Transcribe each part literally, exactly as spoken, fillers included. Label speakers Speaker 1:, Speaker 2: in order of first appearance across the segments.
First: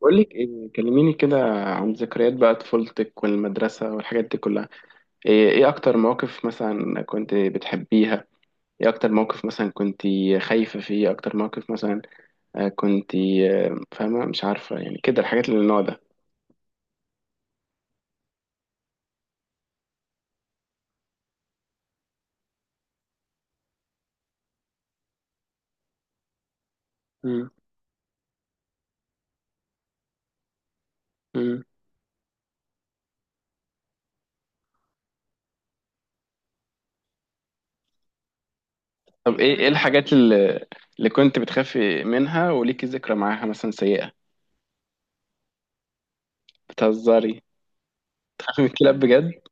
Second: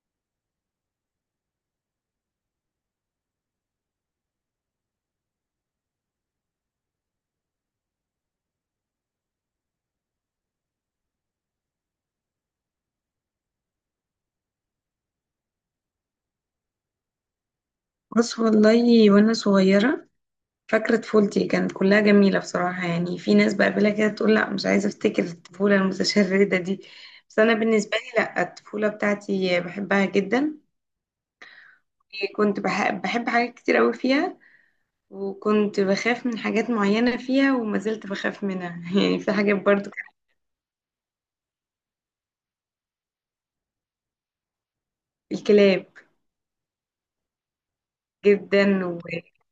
Speaker 1: بقول لك ايه، كلميني كده عن ذكريات بقى طفولتك والمدرسة والحاجات دي كلها. ايه إيه اكتر مواقف مثلا كنت بتحبيها؟ ايه اكتر موقف مثلا كنت خايفة فيه؟ إيه اكتر موقف مثلا آه، كنت آه، فاهمة، مش عارفة يعني كده الحاجات اللي من النوع ده.
Speaker 2: بص والله، وانا صغيرة فاكرة طفولتي كانت كلها جميلة بصراحة. يعني في ناس بقابلها كده تقول لا مش عايزة افتكر الطفولة المتشردة دي، بس
Speaker 1: مم.
Speaker 2: انا بالنسبة لي لا، الطفولة بتاعتي بحبها جدا.
Speaker 1: مم.
Speaker 2: كنت بح- بحب حاجات كتير قوي فيها، وكنت بخاف من حاجات معينة فيها وما زلت بخاف منها يعني في
Speaker 1: طب
Speaker 2: حاجات
Speaker 1: ايه ايه
Speaker 2: برضو
Speaker 1: الحاجات
Speaker 2: كانت
Speaker 1: اللي, اللي كنت بتخافي منها وليكي ذكرى معاها مثلا سيئة؟
Speaker 2: الكلاب
Speaker 1: بتهزري؟ بتخافي
Speaker 2: جدا،
Speaker 1: من الكلاب
Speaker 2: و
Speaker 1: بجد؟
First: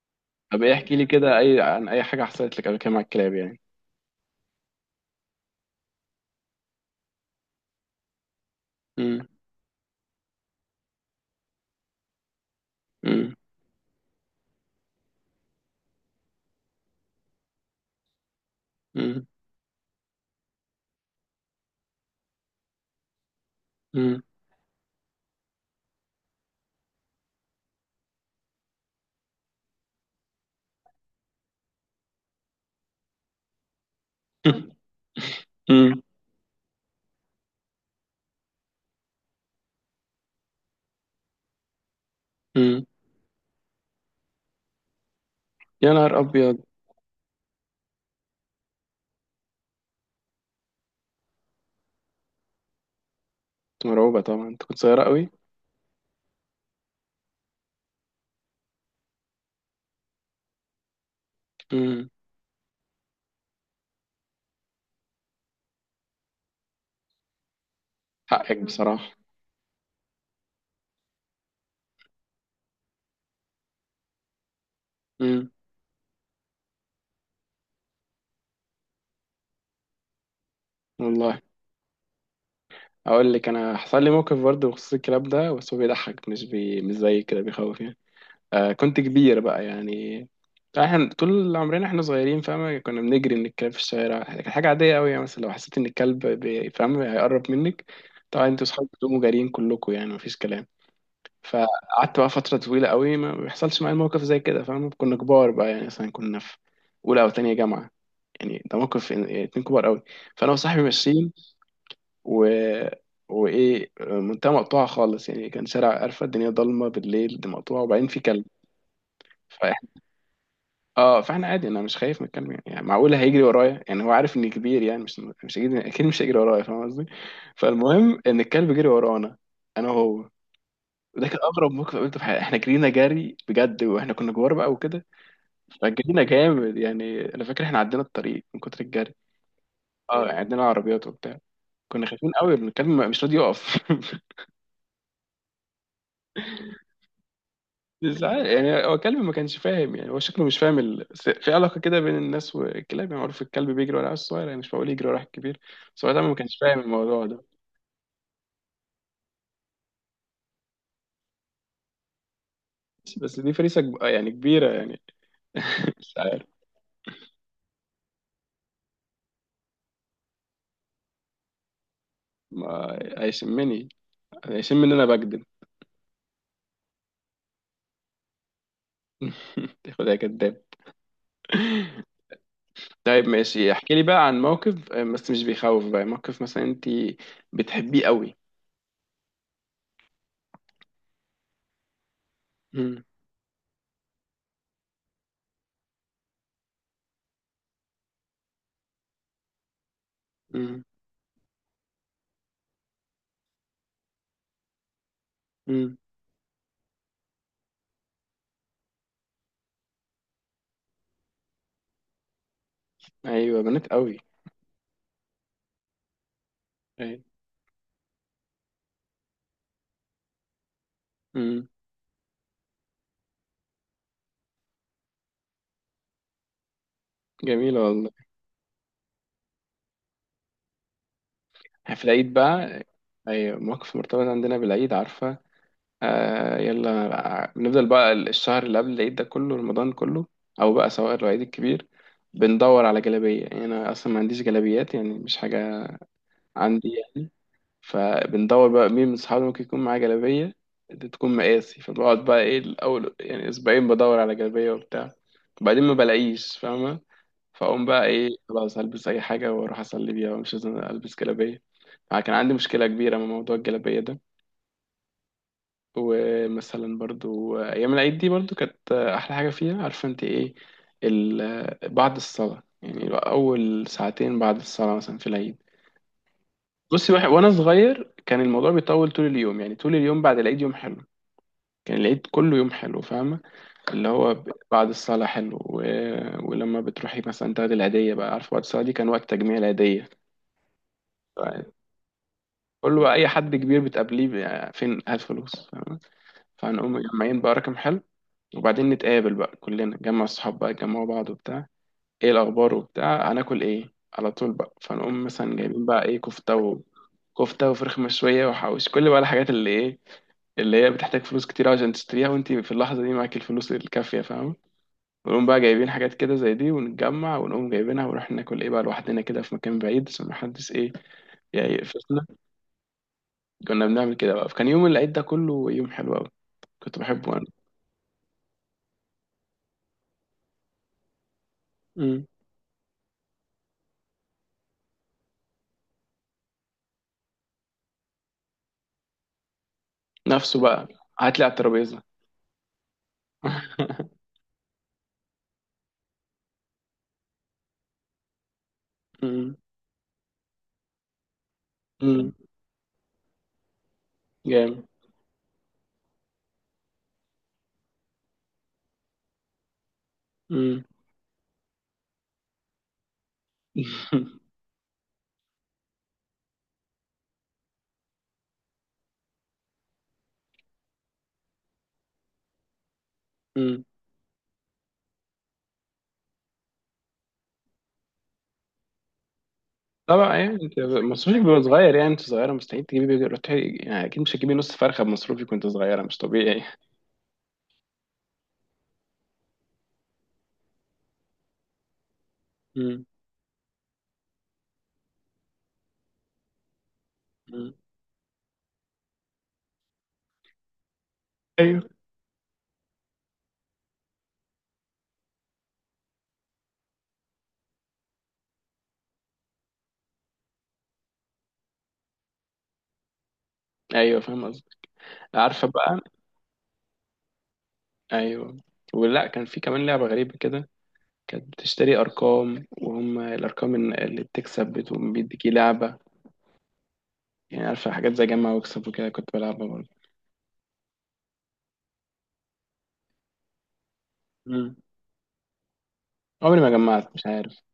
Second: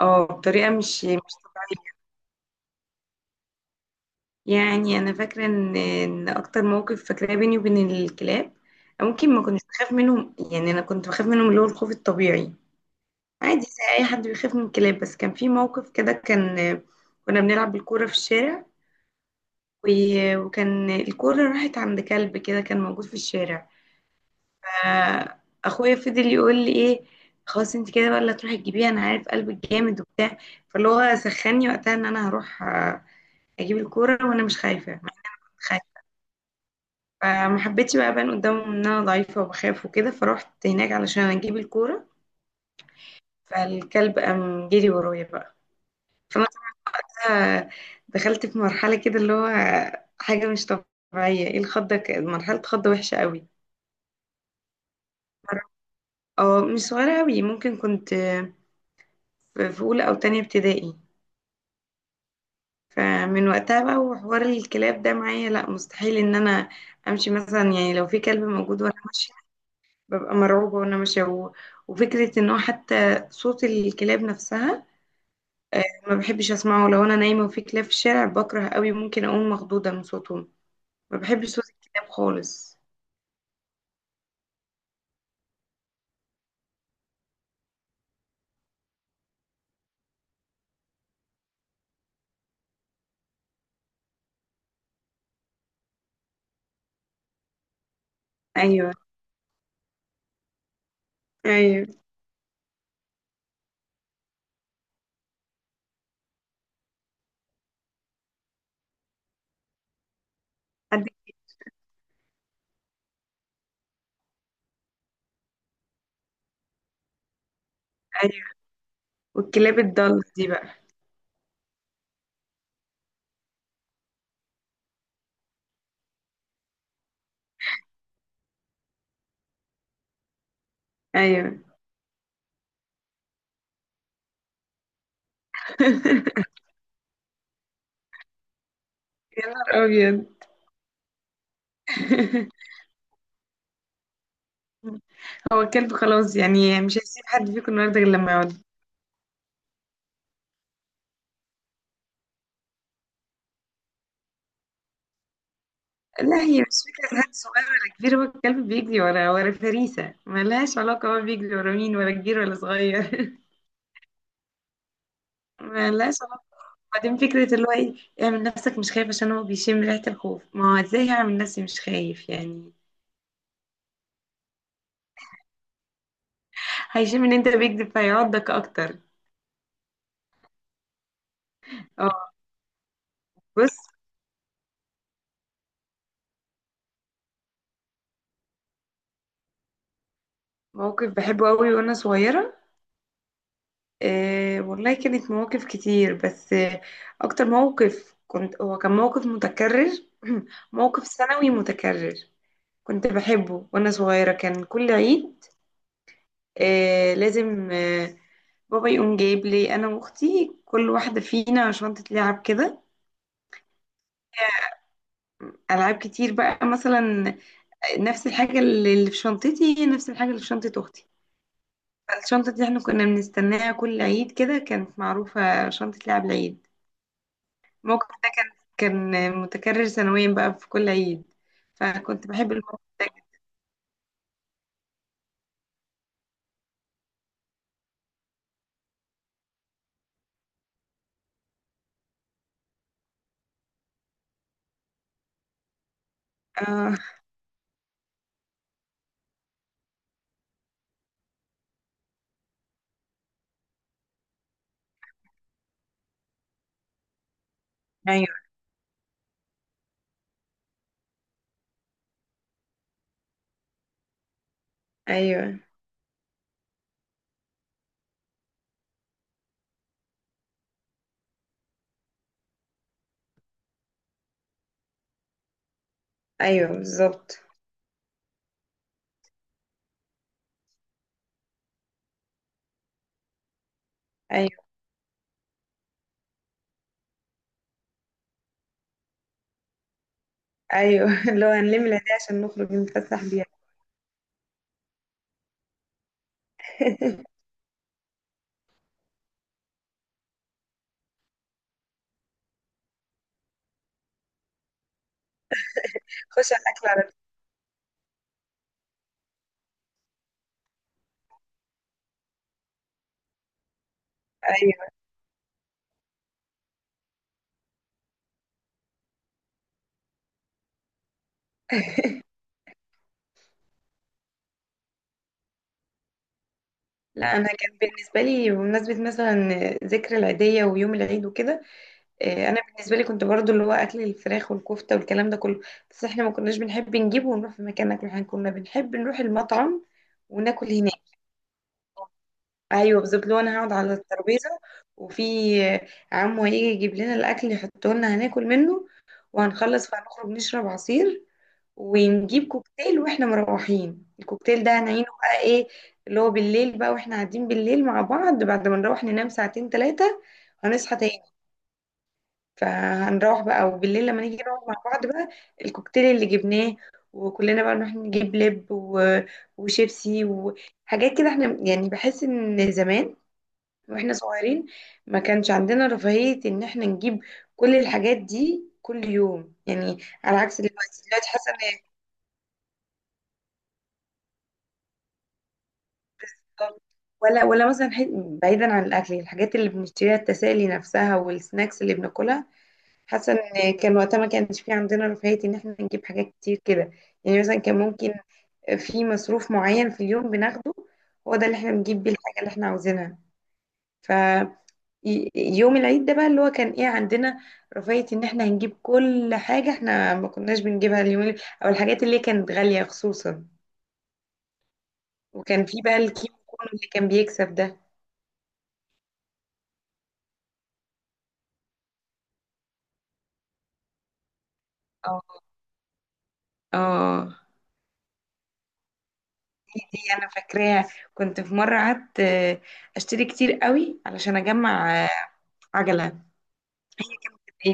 Speaker 2: اه
Speaker 1: طب
Speaker 2: بطريقة
Speaker 1: ايه، احكي
Speaker 2: مش
Speaker 1: لي
Speaker 2: مش
Speaker 1: كده اي عن
Speaker 2: طبيعية.
Speaker 1: اي حاجة حصلت لك قبل كده مع الكلاب يعني.
Speaker 2: يعني انا فاكره ان ان اكتر موقف فاكراه بيني وبين الكلاب،
Speaker 1: مم.
Speaker 2: ممكن ما كنتش بخاف منهم، يعني انا كنت بخاف منهم اللي هو الخوف الطبيعي،
Speaker 1: مم.
Speaker 2: عادي زي اي حد بيخاف من الكلاب. بس كان في موقف كده، كان كنا بنلعب بالكوره في الشارع،
Speaker 1: مم.
Speaker 2: و- وكان الكوره راحت عند كلب كده كان موجود في الشارع.
Speaker 1: مم.
Speaker 2: ف- اخويا فضل يقول لي ايه، خلاص انت كده بقى اللي هتروحي تجيبيها، انا عارف قلبك جامد وبتاع. فاللي هو سخني وقتها ان انا هروح آه، اجيب الكوره وانا مش خايفه.
Speaker 1: امم.
Speaker 2: فما حبيتش بقى ابان قدامهم ان انا ضعيفه وبخاف وكده، فروحت هناك علشان اجيب الكوره.
Speaker 1: امم.
Speaker 2: فالكلب قام جري ورايا بقى.
Speaker 1: يا نهار
Speaker 2: فانا
Speaker 1: ابيض.
Speaker 2: بقى دخلت في مرحله كده اللي هو حاجه مش طبيعيه، ايه الخضه، ك- مرحله خضه وحشه قوي.
Speaker 1: مرعوبه طبعا، انت كنت صغيره قوي.
Speaker 2: اه مش صغيره قوي، ممكن كنت في في اولى او تانية ابتدائي.
Speaker 1: امم.
Speaker 2: فمن وقتها بقى وحوار الكلاب ده معايا لا، مستحيل ان انا امشي مثلا، يعني لو في كلب
Speaker 1: حقك
Speaker 2: موجود وانا
Speaker 1: بصراحه.
Speaker 2: ماشيه ببقى مرعوبة وانا ماشية، و- وفكرة ان هو حتى صوت الكلاب نفسها،
Speaker 1: امم.
Speaker 2: آه، ما بحبش اسمعه. لو انا نايمة وفي كلاب في الشارع بكره قوي، ممكن اقوم مخضوضة من صوتهم. ما
Speaker 1: والله.
Speaker 2: بحبش صوت الكلاب خالص.
Speaker 1: اقول لك، انا حصل لي موقف برضه بخصوص الكلام ده، بس هو بيضحك مش بي... مش زي كده بيخوف يعني. آه، كنت كبير بقى يعني. احنا طول عمرنا احنا صغيرين، فاهمة، كنا بنجري من الكلاب في الشارع، كانت حاجة عادية قوي يعني. مثلا لو حسيت ان الكلب بي- فاهم هيقرب منك، طبعا انتوا صحابك
Speaker 2: ايوه،
Speaker 1: بتقوموا جاريين كلكم، يعني مفيش كلام.
Speaker 2: ايوه،
Speaker 1: فقعدت بقى فترة طويلة قوي ما بيحصلش معايا موقف زي كده، فاهم؟ كنا كبار بقى يعني، مثلا كنا في أولى أو تانية جامعة، يعني ده موقف إن- اتنين كبار قوي. فأنا وصاحبي
Speaker 2: حد،
Speaker 1: ماشيين و... وإيه، منتهى مقطوعة خالص يعني، كان شارع قرفة، الدنيا ضلمة بالليل، دي مقطوعة، وبعدين في كلب.
Speaker 2: ايوه، والكلاب
Speaker 1: فإحنا،
Speaker 2: الضالة دي بقى.
Speaker 1: اه فاحنا عادي، انا مش خايف من الكلب يعني, يعني معقول هيجري ورايا؟ يعني هو عارف اني كبير يعني، مش مش هيجري اكيد، مش هيجري ورايا، فاهم قصدي؟ فالمهم ان الكلب جري ورانا، انا وهو. ده كان
Speaker 2: ايوه
Speaker 1: اغرب موقف قابلته في حياتي. احنا جرينا جري بجد واحنا كنا كبار بقى وكده. فجرينا جامد يعني، انا فاكر احنا عدينا الطريق من كتر الجري.
Speaker 2: يا نهار ابيض.
Speaker 1: اه، عدينا عربيات وبتاع. كنا خايفين قوي، من الكلب مش راضي يقف.
Speaker 2: هو الكلب خلاص، يعني مش هيسيب حد فيكم النهارده غير
Speaker 1: مش
Speaker 2: لما
Speaker 1: عارف،
Speaker 2: يقعد.
Speaker 1: يعني هو الكلب ما كانش فاهم يعني، هو شكله مش فاهم ال... س- في علاقه كده بين الناس والكلاب يعني. معروف الكلب بيجري ورا الصغير يعني، مش بقول يجري ورا الكبير. بس هو ده ما
Speaker 2: لا،
Speaker 1: كانش
Speaker 2: هي
Speaker 1: فاهم
Speaker 2: مش فكرة
Speaker 1: الموضوع
Speaker 2: حد
Speaker 1: ده.
Speaker 2: صغير ولا كبير، هو الكلب بيجري ورا، ورا فريسة ملهاش علاقة، هو بيجري ورا مين، ورا كبير ولا صغير؟
Speaker 1: بس بس دي فريسه كب- يعني كبيره يعني. مش
Speaker 2: ملهاش علاقة.
Speaker 1: عارف.
Speaker 2: بعدين فكرة اللي هو ايه، اعمل نفسك مش خايف عشان هو بيشم ريحة الخوف، ما هو ازاي هعمل نفسي مش خايف يعني؟
Speaker 1: ما هيشمني، هيشم ان انا بكذب.
Speaker 2: هيشم ان انت بيكذب فيعضك اكتر.
Speaker 1: خدها كداب.
Speaker 2: اه.
Speaker 1: طيب ماشي،
Speaker 2: بص،
Speaker 1: احكي لي بقى عن موقف، آه، بس مش بيخوف بقى، موقف مثلا انت بتحبيه قوي.
Speaker 2: موقف بحبه قوي وانا صغيرة.
Speaker 1: مم.
Speaker 2: آه والله، كانت مواقف كتير بس آه، اكتر موقف كنت هو كان موقف متكرر،
Speaker 1: مم.
Speaker 2: موقف سنوي متكرر. كنت بحبه وانا صغيرة، كان كل عيد
Speaker 1: مم.
Speaker 2: آه لازم آه بابا يقوم جايب لي انا واختي كل واحده فينا شنطه لعب كده،
Speaker 1: ايوه، بنات قوي.
Speaker 2: العاب كتير بقى.
Speaker 1: ايوه.
Speaker 2: مثلا نفس الحاجه اللي في شنطتي هي نفس الحاجه اللي في شنطه اختي.
Speaker 1: مم.
Speaker 2: فالشنطه دي احنا كنا بنستناها كل عيد، كده كانت معروفه شنطه لعب العيد.
Speaker 1: جميل
Speaker 2: الموقف
Speaker 1: والله.
Speaker 2: ده كان كان متكرر سنويا بقى في كل عيد،
Speaker 1: في
Speaker 2: فكنت
Speaker 1: العيد
Speaker 2: بحب الموقف
Speaker 1: بقى.
Speaker 2: ده جداً.
Speaker 1: ايوه، موقف مرتبط عندنا بالعيد، عارفه؟ آه، يلا بقى. بنفضل بقى الشهر اللي قبل العيد ده كله، رمضان كله، او بقى سواء العيد الكبير، بندور على جلابيه، يعني انا اصلا ما عنديش جلابيات، يعني مش حاجه عندي
Speaker 2: اه،
Speaker 1: يعني. فبندور بقى مين من صحابي ممكن يكون معاه جلابية تكون مقاسي. فبقعد بقى ايه، الأول يعني أسبوعين بدور على جلابية وبتاع، وبعدين ما بلاقيش، فاهمة؟ فأقوم بقى ايه،
Speaker 2: ايوه،
Speaker 1: خلاص هلبس أي حاجة وأروح أصلي بيها، مش لازم ألبس جلابية. فكان عندي مشكلة كبيرة من موضوع الجلابية ده.
Speaker 2: ايوه،
Speaker 1: ومثلا برضو أيام العيد دي برضو كانت أحلى حاجة فيها، عارفة أنت ايه؟ ال- بعد الصلاة يعني، أول ساعتين بعد الصلاة مثلا في العيد.
Speaker 2: ايوه
Speaker 1: بصي، واحد
Speaker 2: بالظبط،
Speaker 1: وانا صغير كان الموضوع بيطول طول اليوم، يعني طول اليوم بعد العيد يوم حلو. كان العيد كله يوم حلو، فاهمه؟ اللي هو ب-
Speaker 2: ايوه،
Speaker 1: بعد الصلاه حلو و... ولما بتروحي مثلا تاخدي العيديه بقى، عارفه، وقت الصلاه دي كان وقت تجميع العيديه.
Speaker 2: ايوه اللي هو هنلم العيدية عشان نخرج
Speaker 1: كله بقى،
Speaker 2: نتفسح
Speaker 1: اي
Speaker 2: بيها.
Speaker 1: حد كبير بتقابليه بقى، فين هات فلوس، فاهمه؟ فهنقوم مجمعين بقى رقم حلو. وبعدين نتقابل بقى كلنا، نجمع الصحاب بقى، يجمعوا بعض وبتاع، ايه الاخبار وبتاع، هناكل ايه على طول بقى. فنقوم مثلا جايبين بقى ايه،
Speaker 2: خش
Speaker 1: كفته
Speaker 2: على
Speaker 1: و...
Speaker 2: الاكل على طول.
Speaker 1: كفته وفراخ مشويه وحوش، كل بقى الحاجات اللي ايه، اللي هي بتحتاج فلوس كتير عشان تشتريها، وانت في اللحظه دي معاك الفلوس الكافيه، فاهم؟ ونقوم بقى جايبين حاجات كده زي دي، ونتجمع، ونقوم جايبينها، ونروح ناكل ايه بقى لوحدنا كده في مكان بعيد عشان محدش ايه، يعني
Speaker 2: ايوه
Speaker 1: يقفشنا. كنا بنعمل كده بقى. فكان يوم العيد ده كله يوم حلو قوي، كنت بحبه
Speaker 2: لا
Speaker 1: انا.
Speaker 2: انا كان بالنسبه لي بمناسبه مثلا ذكر العيديه ويوم العيد وكده،
Speaker 1: مم.
Speaker 2: آه، انا بالنسبه لي كنت برضو اللي هو اكل الفراخ والكفته والكلام ده كله، بس احنا ما كناش بنحب نجيبه ونروح في مكان ناكله، احنا كنا بنحب نروح المطعم
Speaker 1: نفسه
Speaker 2: وناكل
Speaker 1: بقى.
Speaker 2: هناك.
Speaker 1: هات لي على الترابيزه.
Speaker 2: ايوه بالظبط، لو انا هقعد على الترابيزه وفي عمو هيجي يجيب لنا الاكل يحطه لنا هناكل منه.
Speaker 1: مم.
Speaker 2: وهنخلص فهنخرج نشرب عصير،
Speaker 1: مم.
Speaker 2: ونجيب كوكتيل واحنا مروحين، الكوكتيل ده
Speaker 1: جامد.
Speaker 2: هنعينه بقى ايه، اللي هو بالليل بقى واحنا قاعدين بالليل مع بعض. بعد ما نروح ننام ساعتين ثلاثة هنصحى تاني، فهنروح بقى. وبالليل لما نيجي نقعد مع بعض بقى، الكوكتيل اللي جبناه، وكلنا بقى نروح نجيب لب و... وشيبسي وحاجات كده. احنا يعني بحس ان زمان
Speaker 1: مم.
Speaker 2: واحنا صغيرين ما كانش عندنا رفاهية ان احنا نجيب كل الحاجات دي كل يوم يعني،
Speaker 1: طبعا
Speaker 2: على
Speaker 1: يعني،
Speaker 2: عكس
Speaker 1: انت
Speaker 2: دلوقتي. دلوقتي
Speaker 1: مصروفك
Speaker 2: حاسة ان
Speaker 1: بيبقى
Speaker 2: هي
Speaker 1: صغير يعني، انت صغيره مستحيل تجيبي بيجي روحي يعني، اكيد مش هتجيبي نص فرخه بمصروفك وانت صغيره، مش طبيعي.
Speaker 2: بالظبط. ولا ولا مثلا ح- بعيدا عن الاكل، الحاجات اللي بنشتريها، التسالي نفسها والسناكس اللي بناكلها،
Speaker 1: مم.
Speaker 2: حاسة ان كان وقتها ما كانش في عندنا رفاهية ان احنا نجيب حاجات كتير كده. يعني مثلا
Speaker 1: مم.
Speaker 2: كان ممكن في مصروف معين في اليوم بناخده، هو ده اللي احنا
Speaker 1: ايوه.
Speaker 2: بنجيب بيه الحاجة اللي احنا عاوزينها. ي- يوم العيد ده بقى اللي هو كان ايه، عندنا رفاهية ان احنا هنجيب كل حاجة احنا ما كناش بنجيبها اليوم اللي- او الحاجات اللي كانت غالية خصوصا.
Speaker 1: ايوه فاهم قصدي.
Speaker 2: وكان
Speaker 1: عارفه
Speaker 2: في بقى
Speaker 1: بقى.
Speaker 2: الكيمو كونو اللي كان بيكسب ده.
Speaker 1: ايوه. ولا كان في كمان لعبه غريبه كده، كانت بتشتري ارقام وهم الارقام إن- اللي بتكسب بتقوم
Speaker 2: اه،
Speaker 1: بيديكي لعبه.
Speaker 2: اه،
Speaker 1: يعني عارفه، حاجات زي جمع واكسب وكده، كنت بلعبها برضه.
Speaker 2: دي انا فاكراها. كنت في مرة قعدت آه، اشتري كتير قوي علشان
Speaker 1: مم.
Speaker 2: اجمع آه، عجلة.
Speaker 1: عمري ما جمعت، مش عارف.
Speaker 2: إيه،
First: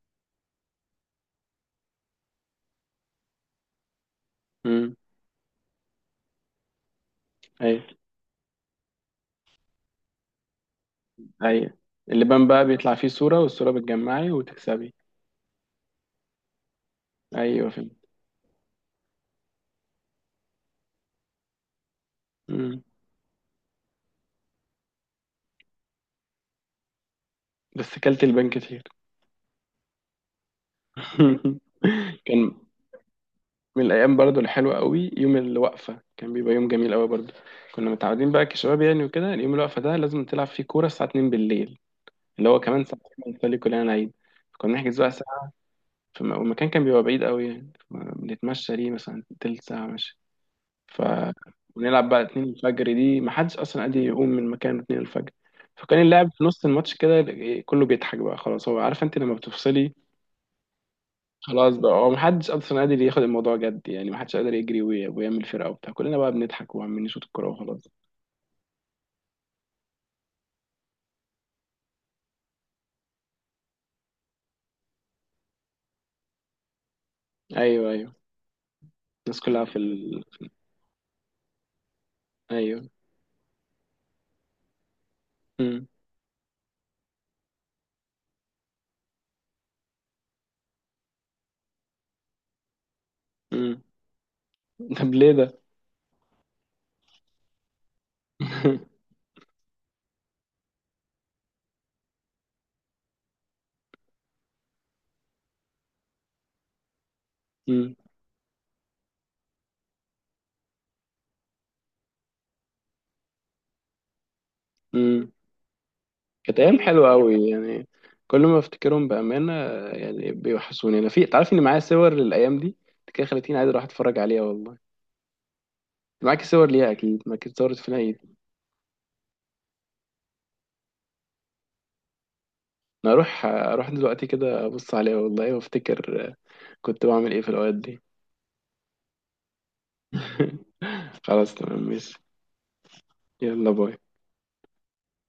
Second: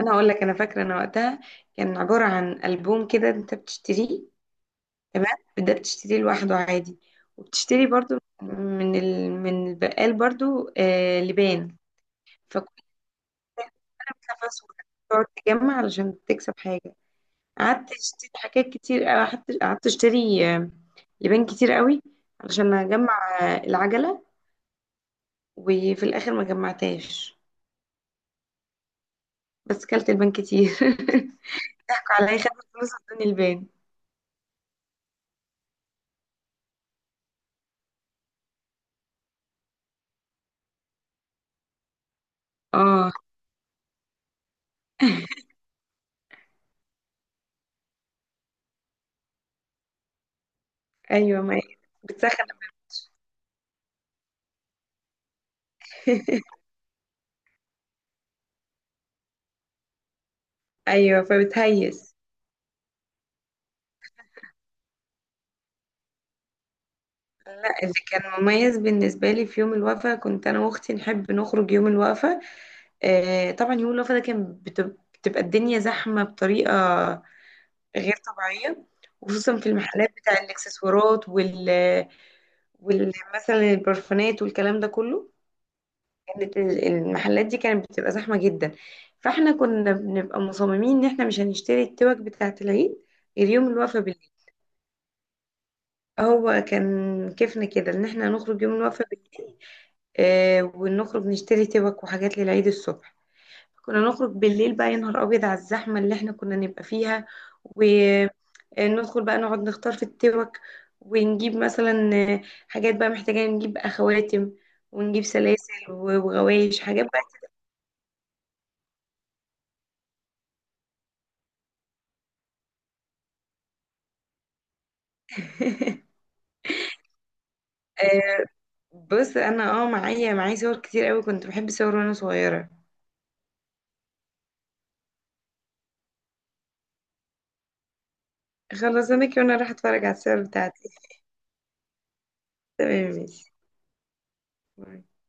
Speaker 2: انا هقول لك، انا فاكرة انا وقتها كان عبارة عن ألبوم كده انت بتشتريه،
Speaker 1: مم.
Speaker 2: تمام، ده بتشتريه لوحده عادي، وبتشتري
Speaker 1: ايوه.
Speaker 2: برضو من ال... من البقال برضو آه لبان.
Speaker 1: ايوه. اللبان بقى
Speaker 2: فكل،
Speaker 1: بيطلع فيه صوره، والصوره
Speaker 2: انا
Speaker 1: بتجمعي
Speaker 2: بخاف اسود،
Speaker 1: وتكسبي.
Speaker 2: تقعد تجمع علشان تكسب حاجة.
Speaker 1: ايوه
Speaker 2: قعدت
Speaker 1: فهمت.
Speaker 2: اشتري حاجات كتير، آه، قعدت قعدت اشتري آه، لبان كتير قوي علشان
Speaker 1: مم.
Speaker 2: اجمع آه، العجلة. وفي الاخر ما جمعتهاش،
Speaker 1: بس كلت البان كتير.
Speaker 2: بس كلت البان كتير ضحكوا عليا، خدوا
Speaker 1: كان
Speaker 2: فلوس ادوني البان.
Speaker 1: من الايام برضو الحلوه قوي، يوم الوقفه كان بيبقى يوم جميل قوي برضو. كنا متعودين بقى كشباب يعني وكده، اليوم الوقفه ده لازم تلعب فيه كوره الساعه اتنين بالليل، اللي هو كمان ساعتين
Speaker 2: اه،
Speaker 1: بنصلي كلنا العيد. كنا نحجز بقى ساعه في م- والمكان كان بيبقى بعيد قوي يعني، بنتمشى ليه مثلا تلت ساعه ماشي. ف
Speaker 2: ايوه، ما هي
Speaker 1: ونلعب بقى
Speaker 2: بتسخن.
Speaker 1: اتنين الفجر، دي ما حدش اصلا قادر يقوم من مكانه اتنين الفجر. فكان اللاعب في نص الماتش كده إيه، كله بيضحك بقى، خلاص هو عارف، انت لما بتفصلي
Speaker 2: ايوه
Speaker 1: خلاص بقى، هو
Speaker 2: فبتهيس.
Speaker 1: محدش اصلا قادر ياخد الموضوع جد يعني، محدش قادر يجري وي- ويعمل فرقه وبتاع، كلنا بقى بنضحك وعمالين نشوط الكوره
Speaker 2: لا،
Speaker 1: وخلاص.
Speaker 2: اللي كان مميز بالنسبة لي في يوم الوقفة، كنت أنا وأختي نحب نخرج يوم الوقفة، آه، طبعا يوم الوقفة ده كان بتب- بتبقى الدنيا زحمة بطريقة
Speaker 1: ايوه. ايوه.
Speaker 2: غير طبيعية،
Speaker 1: الناس
Speaker 2: وخصوصا
Speaker 1: كلها
Speaker 2: في
Speaker 1: في
Speaker 2: المحلات
Speaker 1: ال...
Speaker 2: بتاع الإكسسوارات وال
Speaker 1: ايوه.
Speaker 2: وال- مثلا البرفانات والكلام ده كله.
Speaker 1: امم.
Speaker 2: كانت ال- المحلات دي كانت بتبقى زحمة جدا. فاحنا كنا بنبقى مصممين إن احنا مش هنشتري التوك بتاعة العيد غير يوم
Speaker 1: امم.
Speaker 2: الوقفة.
Speaker 1: طب ليه ده؟
Speaker 2: هو كان كيفنا كده ان احنا نخرج يوم الوقفة بالليل، آه ونخرج نشتري توك وحاجات للعيد الصبح. كنا نخرج بالليل بقى، يا نهار ابيض على الزحمة اللي احنا كنا نبقى فيها،
Speaker 1: امم.
Speaker 2: وندخل بقى نقعد نختار في التوك، ونجيب مثلا آه، حاجات بقى محتاجة، نجيب خواتم ونجيب
Speaker 1: امم.
Speaker 2: سلاسل و-
Speaker 1: كانت ايام
Speaker 2: وغوايش حاجات
Speaker 1: حلوه
Speaker 2: بقى.
Speaker 1: قوي يعني. كل ما افتكرهم بامانه، يعني بيوحشوني. انا، في تعرف ان معايا صور للايام دي؟ كده خلتيني عايز اروح اتفرج عليها والله. معاك صور ليها؟ اكيد معاك صور، في ايه؟
Speaker 2: آه، بص انا اه معايا، معايا صور كتير قوي، كنت بحب صور وانا صغيرة.
Speaker 1: انا اروح اروح دلوقتي كده ابص عليها والله، وافتكر كنت بعمل ايه في الاوقات دي.
Speaker 2: خلص انا كده وانا راح اتفرج على الصور بتاعتي.
Speaker 1: خلاص تمام ماشي.
Speaker 2: تمام
Speaker 1: يلا باي.
Speaker 2: ماشي.